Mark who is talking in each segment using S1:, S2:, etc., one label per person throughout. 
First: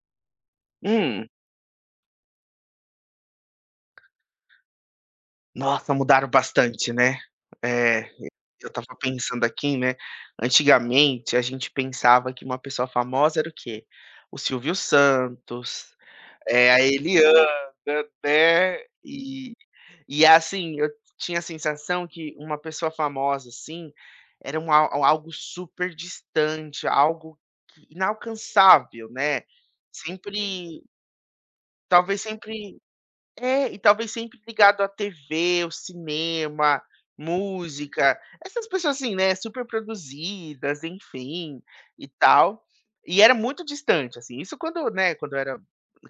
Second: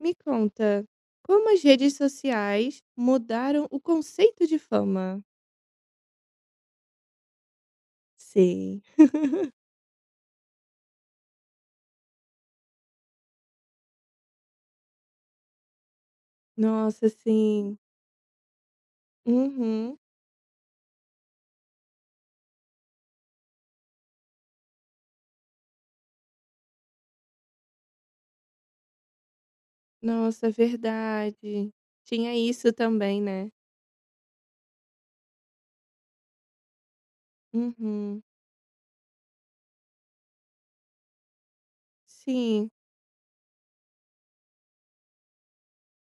S1: Me conta,
S2: Hum.
S1: como as redes sociais mudaram o conceito de fama?
S2: Nossa, mudaram bastante, né. Eh, eu
S1: Sim.
S2: estava pensando aqui, né, antigamente a gente pensava que uma pessoa famosa era o quê? O Silvio Santos, a
S1: Nossa,
S2: Eliana,
S1: sim.
S2: né, e
S1: Uhum.
S2: e assim, eu tinha a sensação que uma pessoa famosa, assim, era um al um algo super distante, algo que inalcançável, né.
S1: Nossa,
S2: Sempre
S1: verdade.
S2: talvez
S1: Tinha isso
S2: sempre
S1: também, né.
S2: É, e talvez sempre ligado à TV, ao cinema, música,
S1: Uhum.
S2: essas pessoas assim, né, super produzidas, enfim, e tal.
S1: Sim,
S2: E era muito distante, assim, isso quando, né, quando eu era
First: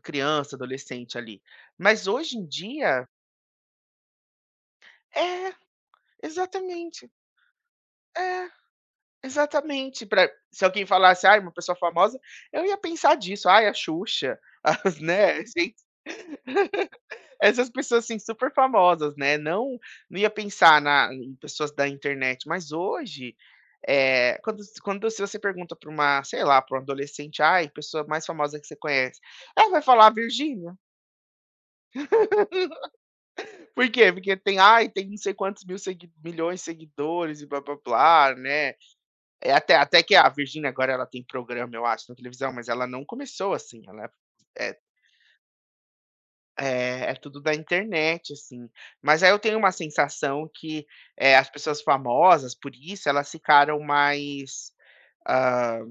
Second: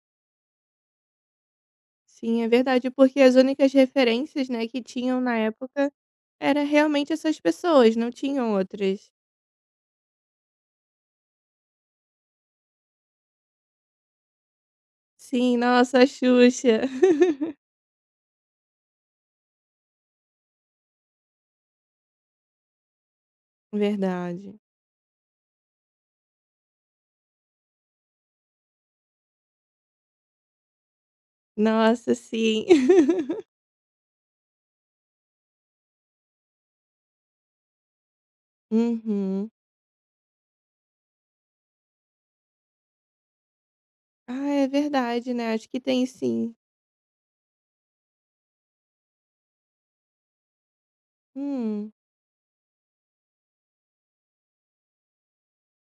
S2: criança, adolescente ali. Mas hoje
S1: sim,
S2: em
S1: é verdade,
S2: dia.
S1: porque as únicas referências, né, que tinham na
S2: É,
S1: época era
S2: exatamente.
S1: realmente essas pessoas, não
S2: É,
S1: tinham outras.
S2: exatamente, pra se alguém falasse: "Ah, uma pessoa famosa", eu ia pensar disso: "Ai, a Xuxa", as né,
S1: Sim, nossa, a Xuxa.
S2: essas pessoas, assim, super famosas, né, não ia pensar na em pessoas da internet, mas hoje,
S1: Verdade.
S2: quando se você pergunta para uma, sei lá, para um adolescente: "Ai, pessoa mais famosa que você conhece", ela vai falar: "A Virgínia".
S1: Nossa, sim.
S2: Por quê? Porque tem, ai, tem não sei quantos milhões de seguidores e blá-blá-blá, né.
S1: Uhum.
S2: É até que a Virgínia agora ela tem programa, eu acho, na televisão, mas ela não começou assim, ela,
S1: Ah, é
S2: eh
S1: verdade, né, acho que tem sim.
S2: é tudo da internet, assim. Mas aí eu tenho uma sensação que, as pessoas
S1: Hum.
S2: famosas, por isso, elas ficaram mais, hã,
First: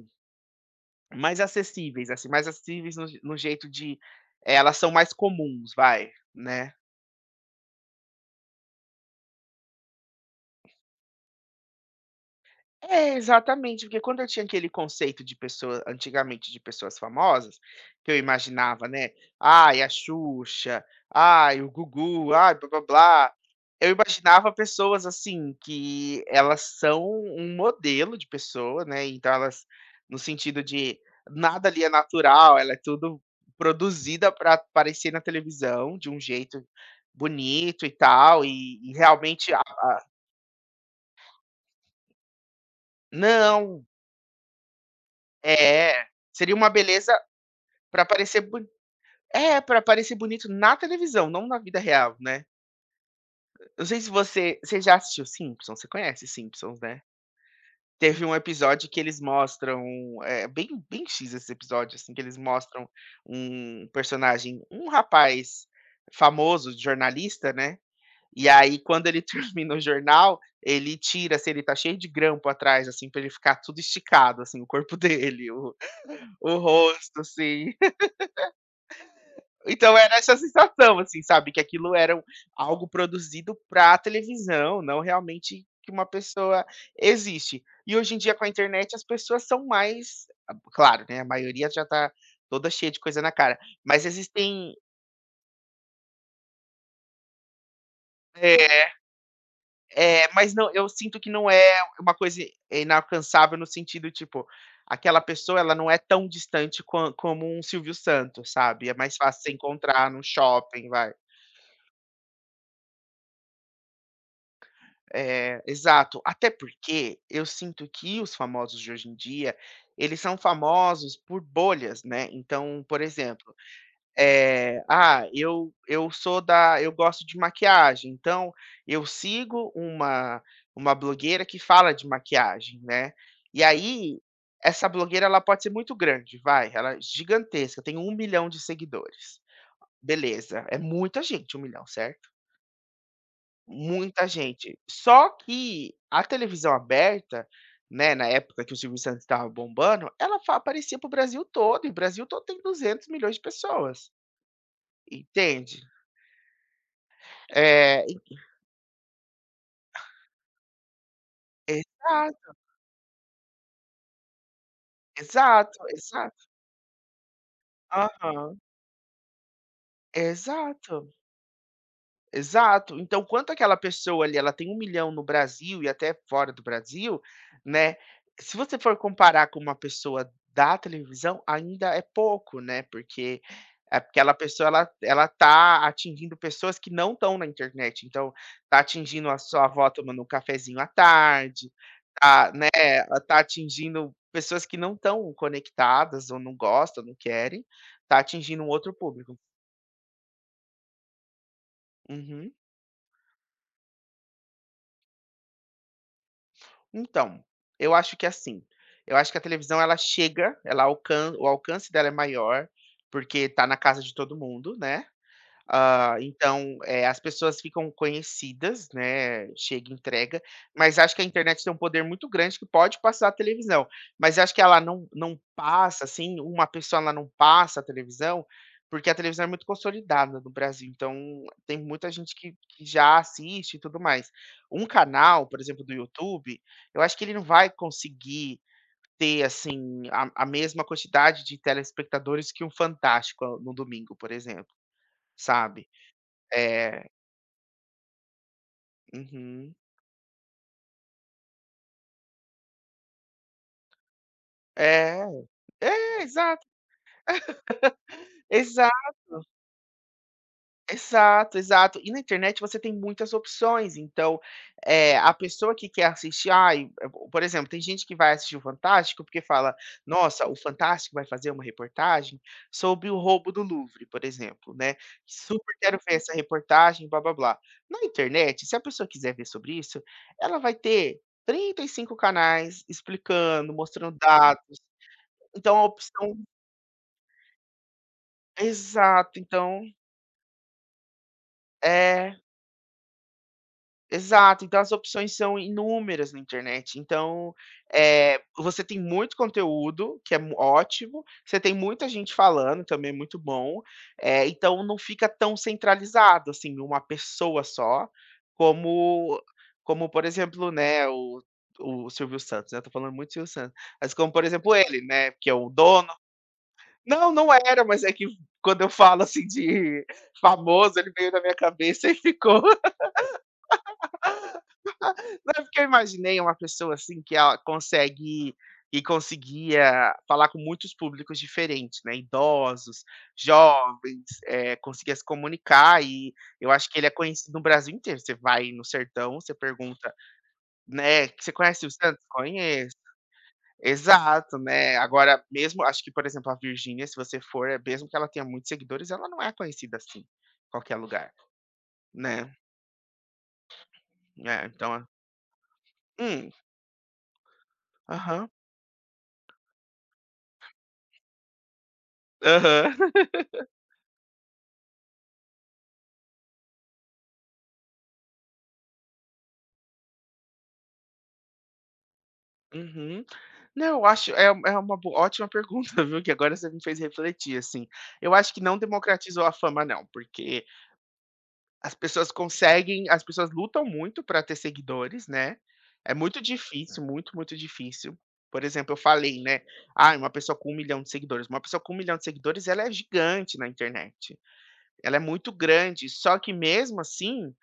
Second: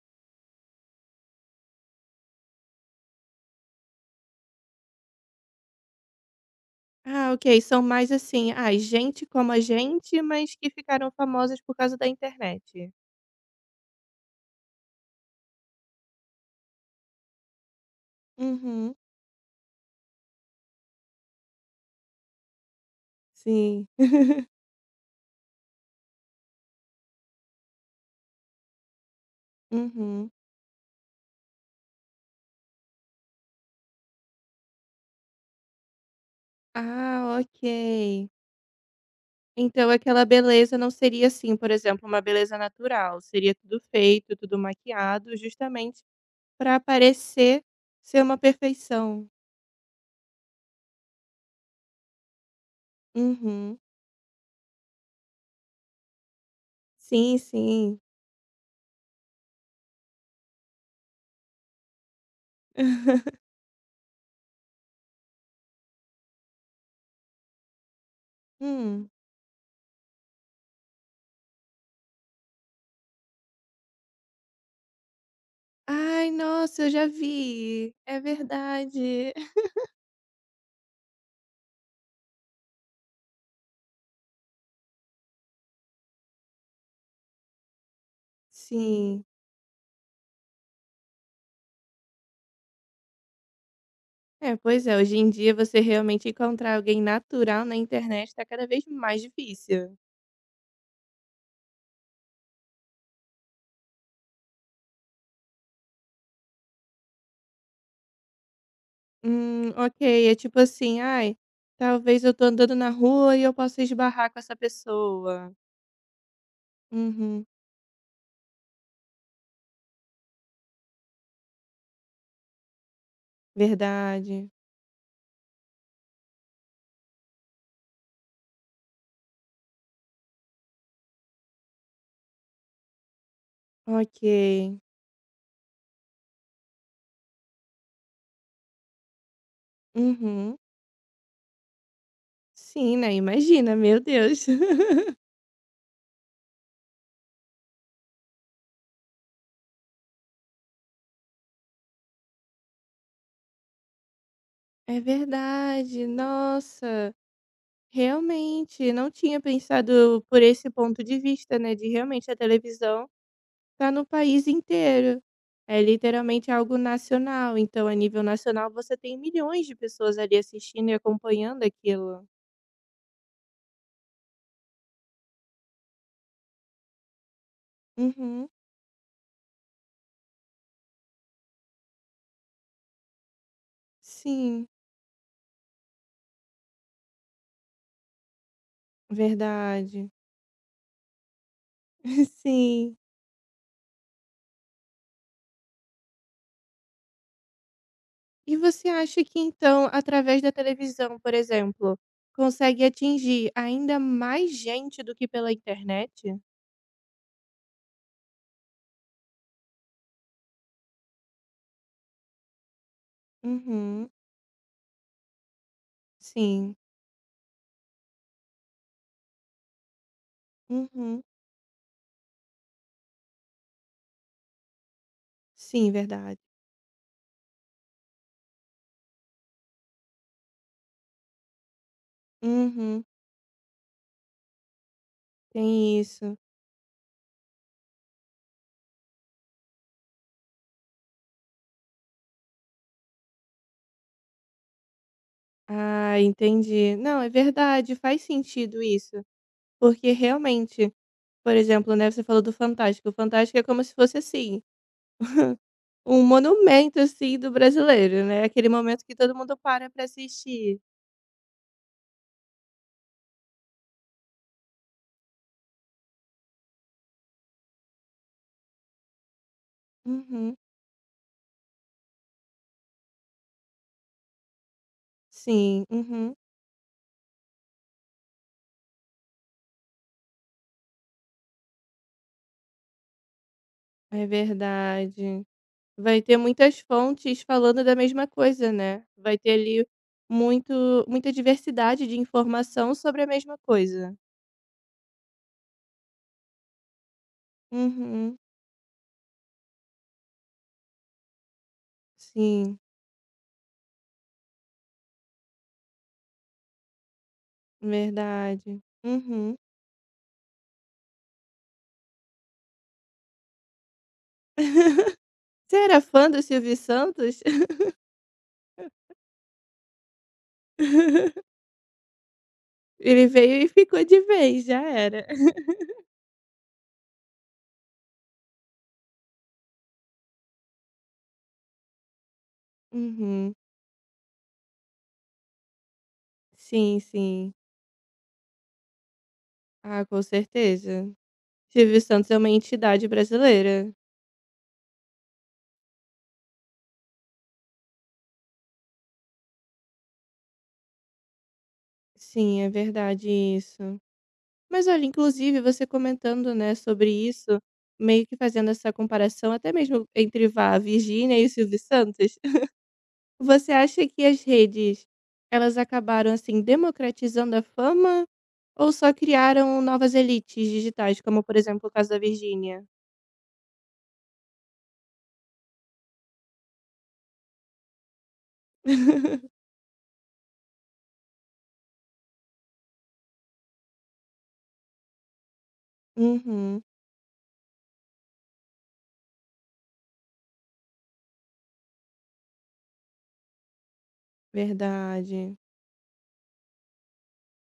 S2: mais acessíveis, assim, mais acessíveis no jeito de. É, elas são mais comuns, vai, né.
S1: Ah, ok, são mais, assim, ah, gente como a gente, mas que ficaram famosas por causa da internet.
S2: É, exatamente, porque quando eu tinha aquele conceito de pessoa antigamente de pessoas famosas, que eu imaginava,
S1: Uhum,
S2: né, "Ai, a Xuxa, ai, o Gugu, ai, blá-blá-blá",
S1: sim.
S2: eu imaginava pessoas, assim, que elas são um modelo de pessoa, né, então elas no
S1: Uhum.
S2: sentido de nada ali é natural, ela é tudo produzida para aparecer na televisão de um jeito
S1: Ah,
S2: bonito e
S1: ok.
S2: tal, e realmente a.
S1: Então aquela beleza não seria, assim, por exemplo, uma beleza natural, seria tudo
S2: Não,
S1: feito, tudo maquiado, justamente
S2: é, seria uma
S1: para
S2: beleza.
S1: parecer
S2: Pra
S1: ser uma
S2: parecer boni
S1: perfeição.
S2: É, pra parecer bonito na televisão, não na vida real, né.
S1: Uhum.
S2: Não sei se você já assistiu Simpsons. Você conhece Simpsons, né?
S1: Sim, sim.
S2: Teve um episódio que eles mostram, é bem X esse episódio, assim, que eles mostram um personagem um rapaz famoso, jornalista, né, e aí quando
S1: Hum.
S2: ele termina o jornal, ele tira se ele tá cheio de grampo atrás, assim, pra ele ficar tudo esticado, assim, o corpo dele, o
S1: Ai,
S2: o
S1: nossa, eu já
S2: rosto, assim.
S1: vi. É verdade.
S2: Então era essa sensação, assim, sabe? Que aquilo era algo produzido para televisão, não realmente que uma pessoa existe. E hoje em dia, com a internet, as
S1: Sim.
S2: pessoas são mais. Claro, né? A maioria já tá toda cheia de coisa na cara. Mas
S1: É,
S2: existem.
S1: pois é, hoje em dia você realmente encontrar alguém natural na internet tá cada vez
S2: É,
S1: mais difícil.
S2: é, mas não, eu sinto que não é uma coisa inalcançável no sentido, tipo, aquela pessoa ela não é tão distante como um Silvio Santos, sabe? É mais fácil você
S1: Ok,
S2: encontrar num
S1: é tipo
S2: shopping,
S1: assim,
S2: vai.
S1: ai, talvez eu tô andando na rua e eu possa esbarrar com essa pessoa.
S2: É, exato. Até porque
S1: Uhum,
S2: eu sinto que os famosos de hoje em dia, eles são famosos por bolhas, né. Então, por exemplo,
S1: verdade.
S2: eu sou da eu gosto de maquiagem, então eu sigo uma blogueira que fala de maquiagem, né. E aí,
S1: Ok.
S2: essa blogueira ela pode ser muito grande, vai, ela é gigantesca, tem 1 milhão de seguidores.
S1: Uhum.
S2: Beleza, é muita gente, 1 milhão, certo?
S1: Sim, né? Imagina, meu
S2: Muita
S1: Deus.
S2: gente. Só que a televisão aberta, né, na época que o Silvio Santos estava bombando, ela fa aparecia para o Brasil todo, e o Brasil todo tem 200 milhões de pessoas,
S1: É
S2: entende?
S1: verdade, nossa.
S2: Eh,
S1: Realmente, não tinha pensado por esse ponto de vista, né, de realmente a
S2: exato,
S1: televisão tá no país inteiro.
S2: exato,
S1: É
S2: exato.
S1: literalmente algo nacional, então a nível
S2: Aham,
S1: nacional você tem milhões de pessoas ali assistindo e
S2: exato.
S1: acompanhando aquilo.
S2: Exato. Então, quanto aquela pessoa ali, ela tem 1 milhão no Brasil e até fora do Brasil, né,
S1: Uhum.
S2: se você for comparar com uma pessoa da televisão, ainda é pouco, né, porque aquela pessoa
S1: Sim,
S2: ela tá atingindo pessoas que não estão na internet, então tá atingindo a sua avó
S1: verdade.
S2: tomando um cafezinho à tarde, tá, né.
S1: Sim.
S2: Ela tá atingindo pessoas que não estão conectadas ou não gostam, não querem, tá
S1: E
S2: atingindo um
S1: você
S2: outro
S1: acha que
S2: público.
S1: então, através da televisão, por exemplo,
S2: Uhum.
S1: consegue atingir ainda mais gente do que pela internet?
S2: Então, eu acho que assim, eu acho que a televisão ela chega, ela alcan o alcance dela é maior, porque tá na casa
S1: Uhum.
S2: de todo mundo, né. Ah,
S1: Sim.
S2: então, as pessoas ficam conhecidas, né, chega entrega, mas acho que
S1: Uhum.
S2: a internet tem um poder muito grande que pode passar a televisão, mas acho que ela não
S1: Sim,
S2: passa,
S1: verdade.
S2: assim, uma pessoa ela não passa a televisão, porque a televisão é muito consolidada no Brasil, então tem muita gente que
S1: Uhum,
S2: já assiste e tudo mais. Um canal, por exemplo, do
S1: tem isso.
S2: YouTube, eu acho que ele não vai conseguir ter, assim, a mesma quantidade de telespectadores que um Fantástico no domingo, por exemplo, sabe.
S1: Ah, entendi.
S2: É,
S1: Não, é verdade, faz sentido isso.
S2: uhum.
S1: Porque realmente, por exemplo, né, você falou do Fantástico. O Fantástico é como se fosse assim,
S2: É, é,
S1: um
S2: exato,
S1: monumento assim do brasileiro, né? Aquele momento
S2: exato,
S1: que todo mundo para assistir.
S2: exato, exato. E na internet você tem muitas opções, então, a pessoa que quer assistir ai, por exemplo, tem gente que vai assistir o Fantástico porque fala: "Nossa,
S1: Uhum.
S2: o Fantástico vai fazer uma reportagem sobre o roubo do Louvre", por exemplo, né, "Super
S1: Sim,
S2: quero ver essa
S1: uhum.
S2: reportagem, blá-blá-blá". Na internet, se a pessoa quiser ver sobre isso, ela vai ter 35 canais explicando, mostrando
S1: É
S2: dados,
S1: verdade.
S2: então a
S1: Vai ter
S2: opção.
S1: muitas fontes falando da mesma coisa, né? Vai
S2: Exato,
S1: ter
S2: então
S1: ali muito muita diversidade de
S2: é,
S1: informação sobre a mesma coisa.
S2: exato, então as opções são inúmeras na internet, então,
S1: Uhum.
S2: você tem muito conteúdo, que é mu ótimo, você tem muita gente
S1: Sim.
S2: falando, também é muito bom, então não fica tão centralizado, assim, em uma pessoa só,
S1: Verdade.
S2: como
S1: Uhum.
S2: por exemplo, né, o Silvio Santos, né, eu estou falando muito do Silvio Santos, mas como por exemplo ele, né, que é o
S1: Você era
S2: dono.
S1: fã do Silvio
S2: Não,
S1: Santos?
S2: não era, mas é que quando eu falo, assim, de famoso, ele veio na minha cabeça e ficou.
S1: Ele veio e ficou de vez, já era.
S2: Não é porque eu imaginei uma pessoa, assim, que ela consegue e conseguia falar com muitos públicos diferentes, né, idosos,
S1: Uhum.
S2: jovens, conseguia se comunicar e eu acho
S1: Sim,
S2: que ele é
S1: sim.
S2: conhecido no Brasil inteiro. Você vai no sertão, você
S1: Ah,
S2: pergunta,
S1: com certeza.
S2: né: "Você conhece o
S1: Silvio
S2: Santos?".
S1: Santos é uma
S2: "Conheço".
S1: entidade brasileira.
S2: Exato, né. Agora mesmo acho que, por exemplo, a Virgínia, se você for, é mesmo que ela tenha muitos seguidores, ela não é conhecida assim, em qualquer lugar, né.
S1: Sim, é verdade isso.
S2: É,
S1: Mas
S2: então
S1: olha,
S2: é.
S1: inclusive você
S2: Hum.
S1: comentando, né, sobre isso, meio que
S2: Aham.
S1: fazendo essa comparação até mesmo entre, vá, Virgínia e o Silvio Santos.
S2: Aham.
S1: Você acha que as redes, elas acabaram, assim, democratizando a fama ou só criaram novas elites digitais, como, por exemplo, o caso da Virgínia?
S2: Uhum. Não, eu acho é uma bo ótima pergunta, viu, que agora você me fez refletir, assim. Eu acho que não democratizou a fama não, porque as pessoas lutam muito para ter seguidores, né. É muito
S1: Uhum,
S2: difícil, muito, muito difícil. Por exemplo, eu falei, né: "Ah, uma pessoa com 1 milhão de seguidores", uma pessoa com 1.000.000 de seguidores ela é gigante na internet, ela é muito
S1: verdade.
S2: grande, só que mesmo assim,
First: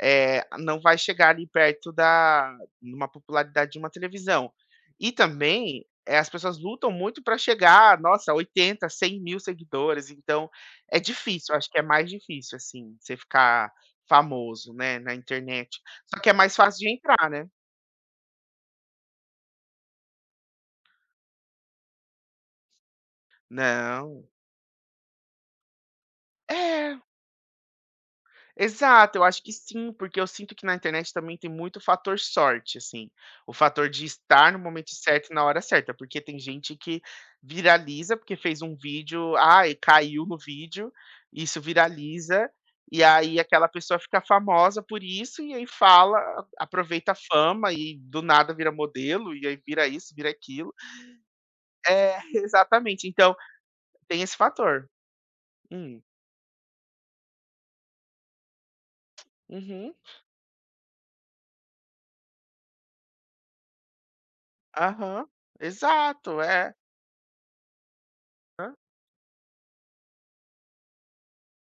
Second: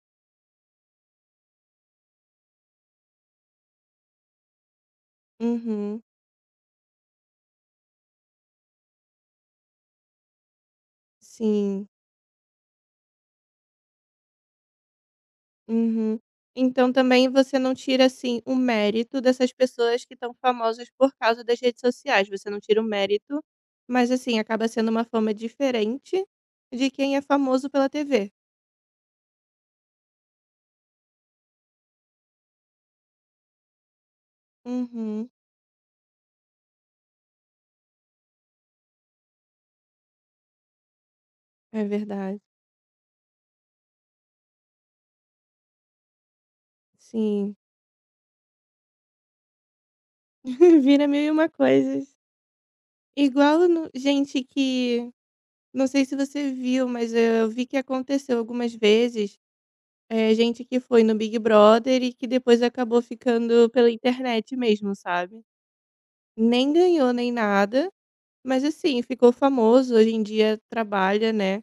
S2: não vai chegar ali perto da uma popularidade de uma televisão. E também,
S1: Uhum,
S2: as pessoas lutam muito para chegar, nossa, 80 mil seguidores, então é difícil, acho que é
S1: sim.
S2: mais difícil, assim, você ficar famoso, né, na internet.
S1: Uhum.
S2: Só que é mais fácil de
S1: Então também
S2: entrar, né.
S1: você não tira, assim, o mérito dessas pessoas que estão famosas por causa das redes sociais, você não tira o mérito, mas,
S2: Não.
S1: assim, acaba sendo uma fama diferente de
S2: É.
S1: quem é famoso pela TV.
S2: Exato, eu acho que sim, porque eu sinto que na internet também tem muito fator sorte, assim, o fator de estar no momento certo
S1: Uhum,
S2: e na hora certa, porque tem gente que viraliza, porque fez um vídeo, ai, caiu no vídeo, isso
S1: é verdade.
S2: viraliza, e aí aquela pessoa fica famosa por isso, e aí fala, aproveita a
S1: Sim.
S2: fama e do nada vira modelo, e aí vira isso, vira aquilo.
S1: Vira mil e uma
S2: É,
S1: coisas.
S2: exatamente, então
S1: Igual no
S2: tem esse
S1: gente
S2: fator.
S1: que não
S2: Hum,
S1: sei se você viu, mas eu vi que aconteceu algumas vezes,
S2: uhum,
S1: gente que foi no Big Brother e que depois acabou ficando pela internet mesmo,
S2: aham,
S1: sabe.
S2: exato,
S1: Nem
S2: é.
S1: ganhou nem nada, mas
S2: Hã?
S1: assim, ficou famoso, hoje em dia trabalha, né,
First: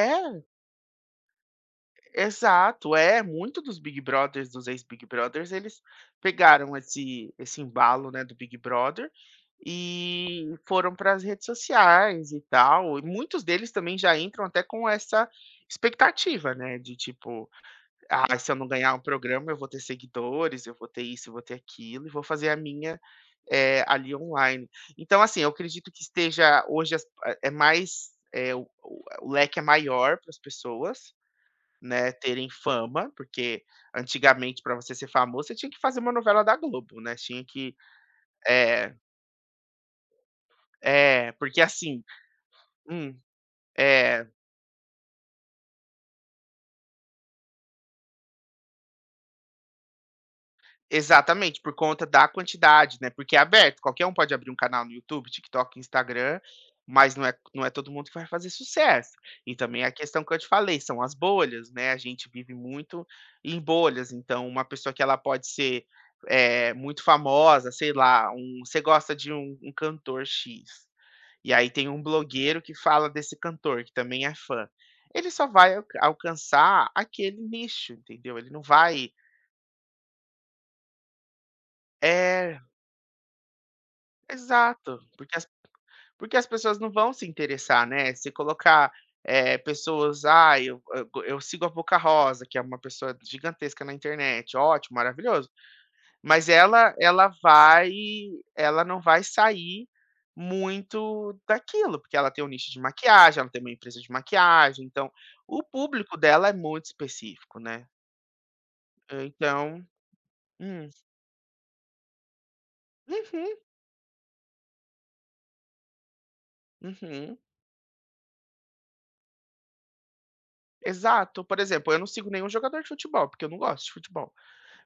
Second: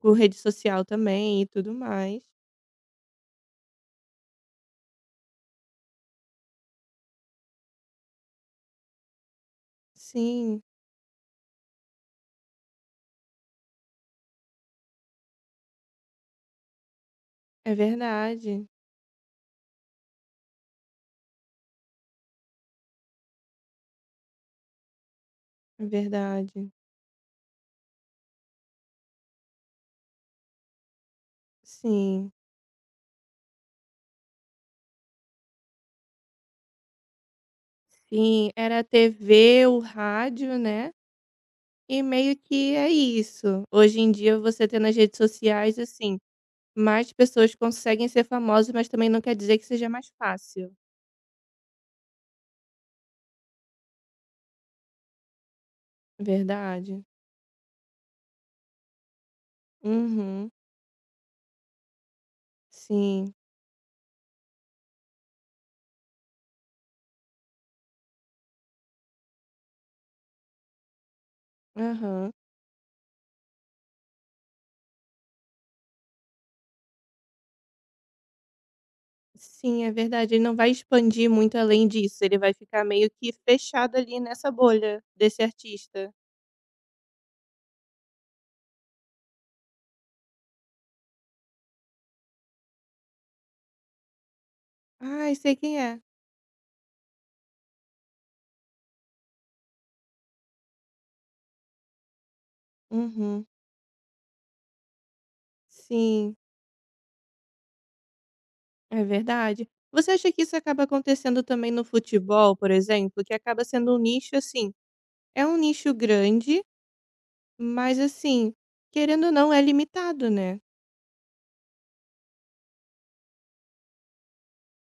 S1: com rede social também e tudo mais.
S2: Exato, é, muito dos Big Brothers, dos ex-Big Brothers, eles pegaram esse embalo, né, do Big Brother, e
S1: Sim,
S2: foram para as redes sociais e tal, e muitos deles também já entram até com essa expectativa, né, de tipo:
S1: é
S2: "Ah, se eu
S1: verdade,
S2: não ganhar o programa, eu vou ter seguidores, eu vou ter isso, eu vou ter aquilo e vou fazer a minha, ali online". Então, assim, eu
S1: é
S2: acredito que esteja
S1: verdade.
S2: hoje as é mais, o leque é maior para as pessoas, né,
S1: Sim,
S2: terem fama, porque antigamente para você ser famoso você tinha que fazer uma novela da Globo, né, tinha que
S1: sim, era a
S2: é,
S1: TV, o rádio, né.
S2: é, porque
S1: E
S2: assim
S1: meio que é
S2: hum,
S1: isso. Hoje em
S2: é,
S1: dia você tem nas redes sociais, assim, mais pessoas conseguem ser famosas, mas também não quer dizer que seja mais fácil.
S2: exatamente, por conta da quantidade, né, porque é aberto, qualquer um pode abrir um canal no YouTube, TikTok, Instagram,
S1: Verdade.
S2: mas não é todo mundo que vai fazer sucesso. E também a questão que eu te
S1: Uhum.
S2: falei, são as bolhas, né, a gente vive muito
S1: Sim.
S2: em bolhas, então uma pessoa que ela pode ser, muito famosa, sei lá, você gosta de um cantor X. E aí tem um
S1: Aham.
S2: blogueiro que fala desse cantor, que também é fã. Ele só vai alcançar aquele nicho, entendeu? Ele não vai.
S1: Sim, é verdade. Ele não vai expandir muito além disso. Ele vai
S2: É,
S1: ficar meio que fechado ali nessa
S2: exato,
S1: bolha
S2: porque
S1: desse
S2: as
S1: artista.
S2: porque as pessoas não vão se interessar, né. Se colocar, pessoas: "Ah, eu sigo a Boca Rosa", que é uma pessoa gigantesca na internet, ótimo,
S1: Ai,
S2: maravilhoso.
S1: sei quem é.
S2: Mas ela não vai sair muito daquilo, porque ela tem um nicho de maquiagem,
S1: Uhum.
S2: ela tem uma empresa de maquiagem, então o público
S1: Sim,
S2: dela é muito específico, né.
S1: é verdade.
S2: Então,
S1: Você acha que isso acaba
S2: hum.
S1: acontecendo também no futebol, por exemplo, que
S2: Uhum,
S1: acaba sendo um nicho assim? É um nicho grande,
S2: uhum.
S1: mas assim, querendo ou não, é limitado, né.
S2: Exato. Por exemplo, eu não sigo nenhum jogador de futebol, porque eu não gosto de futebol,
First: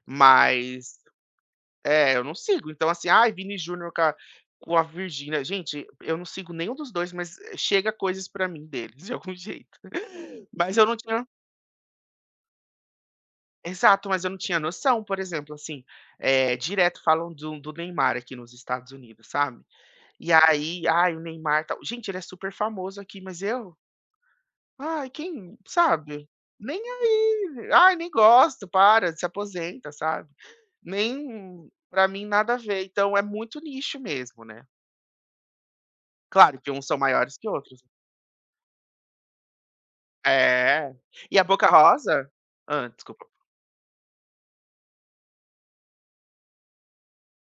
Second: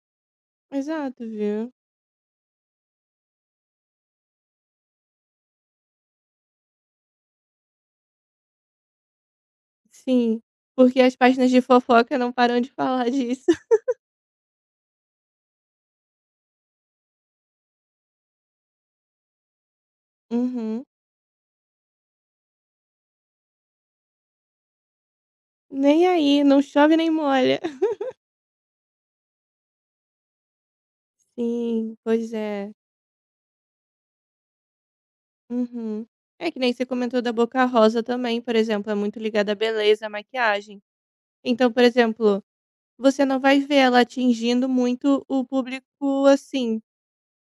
S2: mas
S1: Exato, viu.
S2: é, eu não sigo. Então assim: "Ai, Vini Júnior com a Virgínia", gente, eu não sigo nenhum dos dois, mas chega coisas pra mim deles de algum jeito.
S1: Sim,
S2: Mas eu não
S1: porque as
S2: tinha.
S1: páginas de fofoca não param de falar disso.
S2: Exato, mas eu não tinha noção, por exemplo, assim, direto falam do Neymar aqui nos Estados Unidos, sabe. E
S1: Uhum.
S2: aí, "Ai, o Neymar tal", gente, ele é super famoso aqui, mas eu? Ai, quem
S1: Nem
S2: sabe?
S1: aí, não
S2: Nem
S1: chove nem molha.
S2: aí, "Ai, nem gosto, para, se aposenta", sabe. Nem
S1: Sim,
S2: pra mim,
S1: pois
S2: nada a
S1: é.
S2: ver, então é muito nicho mesmo, né.
S1: Uhum. É que
S2: Claro que
S1: nem você
S2: uns são
S1: comentou da
S2: maiores que
S1: Boca
S2: outros.
S1: Rosa também, por exemplo, é muito ligada à beleza, à maquiagem.
S2: É. E a Boca
S1: Então, por
S2: Rosa.
S1: exemplo, você
S2: Desculpa.
S1: não vai ver ela atingindo muito o público, assim,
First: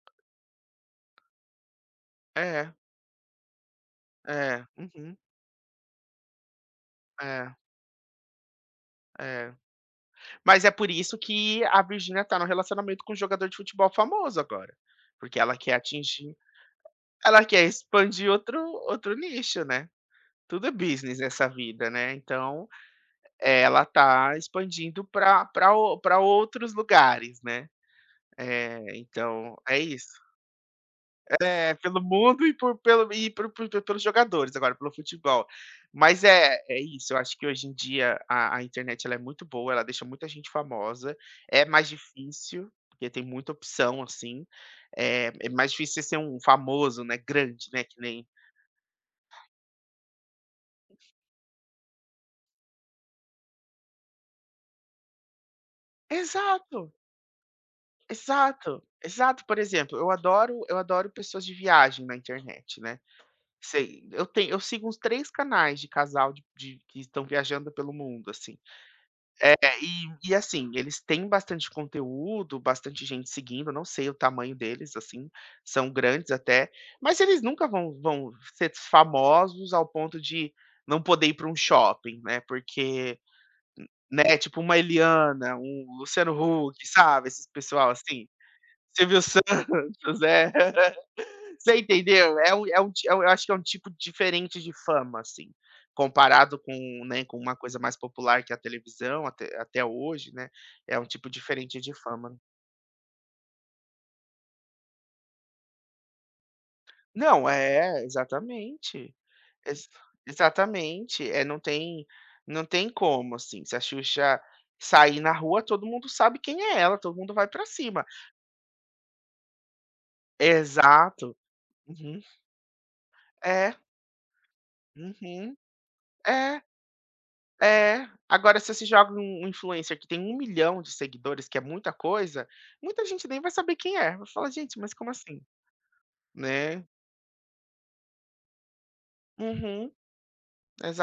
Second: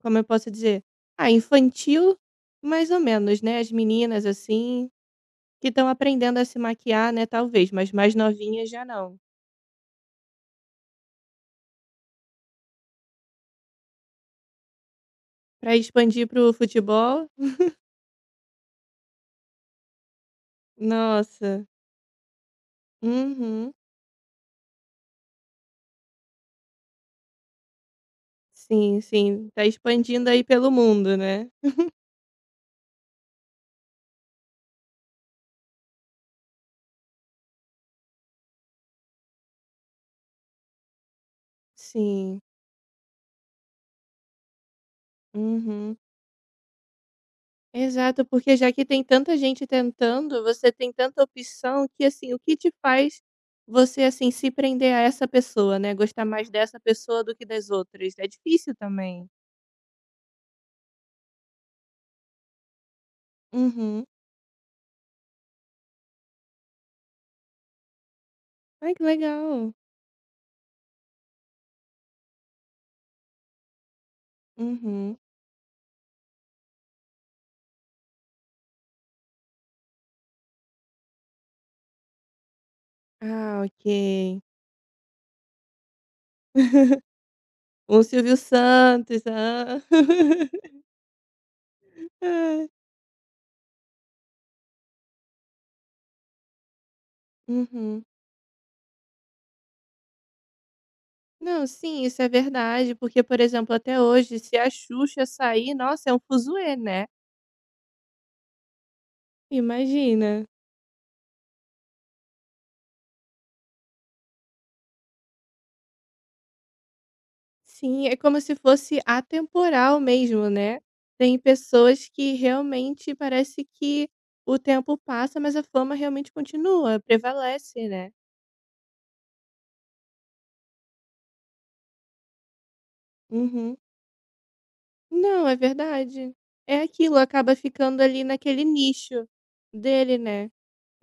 S1: como eu posso dizer? Ah, infantil,
S2: É,
S1: mais ou menos, né, as meninas,
S2: é,
S1: assim.
S2: uhum,
S1: Que estão aprendendo a se maquiar, né,
S2: é,
S1: talvez, mas mais novinhas já não.
S2: é. Mas é por isso que a Virgínia tá num relacionamento com um jogador de futebol famoso agora, porque
S1: Para expandir para o futebol,
S2: ela quer expandir outro nicho, né. Tudo é business nessa
S1: nossa.
S2: vida, né, então,
S1: Uhum.
S2: ela tá expandindo para pra o outros lugares, né.
S1: Sim, sim,
S2: Então
S1: tá
S2: é isso.
S1: expandindo aí pelo mundo, né.
S2: É, pelo mundo e, por, pelo, e por- pelos jogadores agora, pelo futebol. Mas é, isso, eu acho que hoje em dia a internet ela é muito boa, ela deixa muita gente famosa, é mais
S1: Sim.
S2: difícil, porque tem muita opção, assim. É, é mais difícil
S1: Uhum.
S2: você ser um famoso, né? Grande, né? Que
S1: Exato,
S2: nem.
S1: porque já que tem tanta gente tentando, você tem tanta opção que, assim, o que te faz você, assim, se prender a essa pessoa, né, gostar mais dessa
S2: Exato,
S1: pessoa do que das outras? É difícil
S2: exato,
S1: também.
S2: exato. Por exemplo, eu adoro pessoas de viagem na internet, né?
S1: Uhum.
S2: Sei, eu tenho, eu sigo uns três canais de casal que estão viajando pelo mundo, assim.
S1: Ai, que
S2: É,
S1: legal.
S2: e assim, eles têm bastante conteúdo, bastante gente seguindo, eu não sei o tamanho deles,
S1: Uhum.
S2: assim, são grandes até, mas eles nunca vão ser famosos ao ponto de não poder ir para um shopping, né, porque,
S1: Ah,
S2: né,
S1: ok.
S2: tipo uma Eliana, um Luciano Huck, sabe, esse pessoal
S1: Um
S2: assim,
S1: Silvio
S2: Silvio
S1: Santos, ah.
S2: Santos, é. Você entendeu?
S1: Ai.
S2: É um ti é um, eu acho que é um tipo diferente de fama, assim, comparado com, né, com uma coisa mais
S1: Uhum.
S2: popular que é a televisão até hoje, né, é um tipo
S1: Não,
S2: diferente de
S1: sim, isso é
S2: fama.
S1: verdade, porque, por exemplo, até hoje, se a Xuxa sair, nossa, é um fuzuê, né.
S2: Não, é, exatamente. Ex
S1: Imagina.
S2: Exatamente. É, não tem como, assim, se a Xuxa sair na rua, todo mundo sabe quem é ela, todo mundo vai pra
S1: Sim,
S2: cima.
S1: é como se fosse atemporal mesmo, né.
S2: Exato.
S1: Tem pessoas
S2: Uhum.
S1: que realmente parece
S2: É.
S1: que o tempo passa, mas
S2: Uhum.
S1: a fama realmente
S2: É.
S1: continua, prevalece,
S2: É,
S1: né.
S2: agora se você joga um influencer que tem 1 milhão de seguidores, que é muita coisa, muita gente nem vai saber
S1: Uhum.
S2: quem é, vai falar: "Gente, mas como assim?",
S1: Não, é verdade. É
S2: né.
S1: aquilo, acaba ficando ali naquele nicho
S2: Uhum,
S1: dele, né.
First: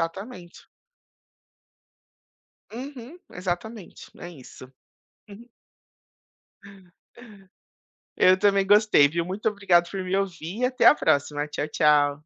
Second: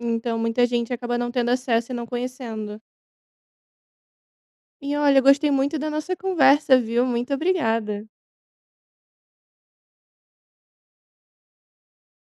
S1: Então muita gente acaba não tendo acesso e não conhecendo.
S2: Uhum, exatamente, é isso.
S1: E olha, eu gostei muito da nossa conversa, viu. Muito obrigada.
S2: Eu também gostei, viu. Muito obrigado por me ouvir e até a próxima. Tchau, tchau.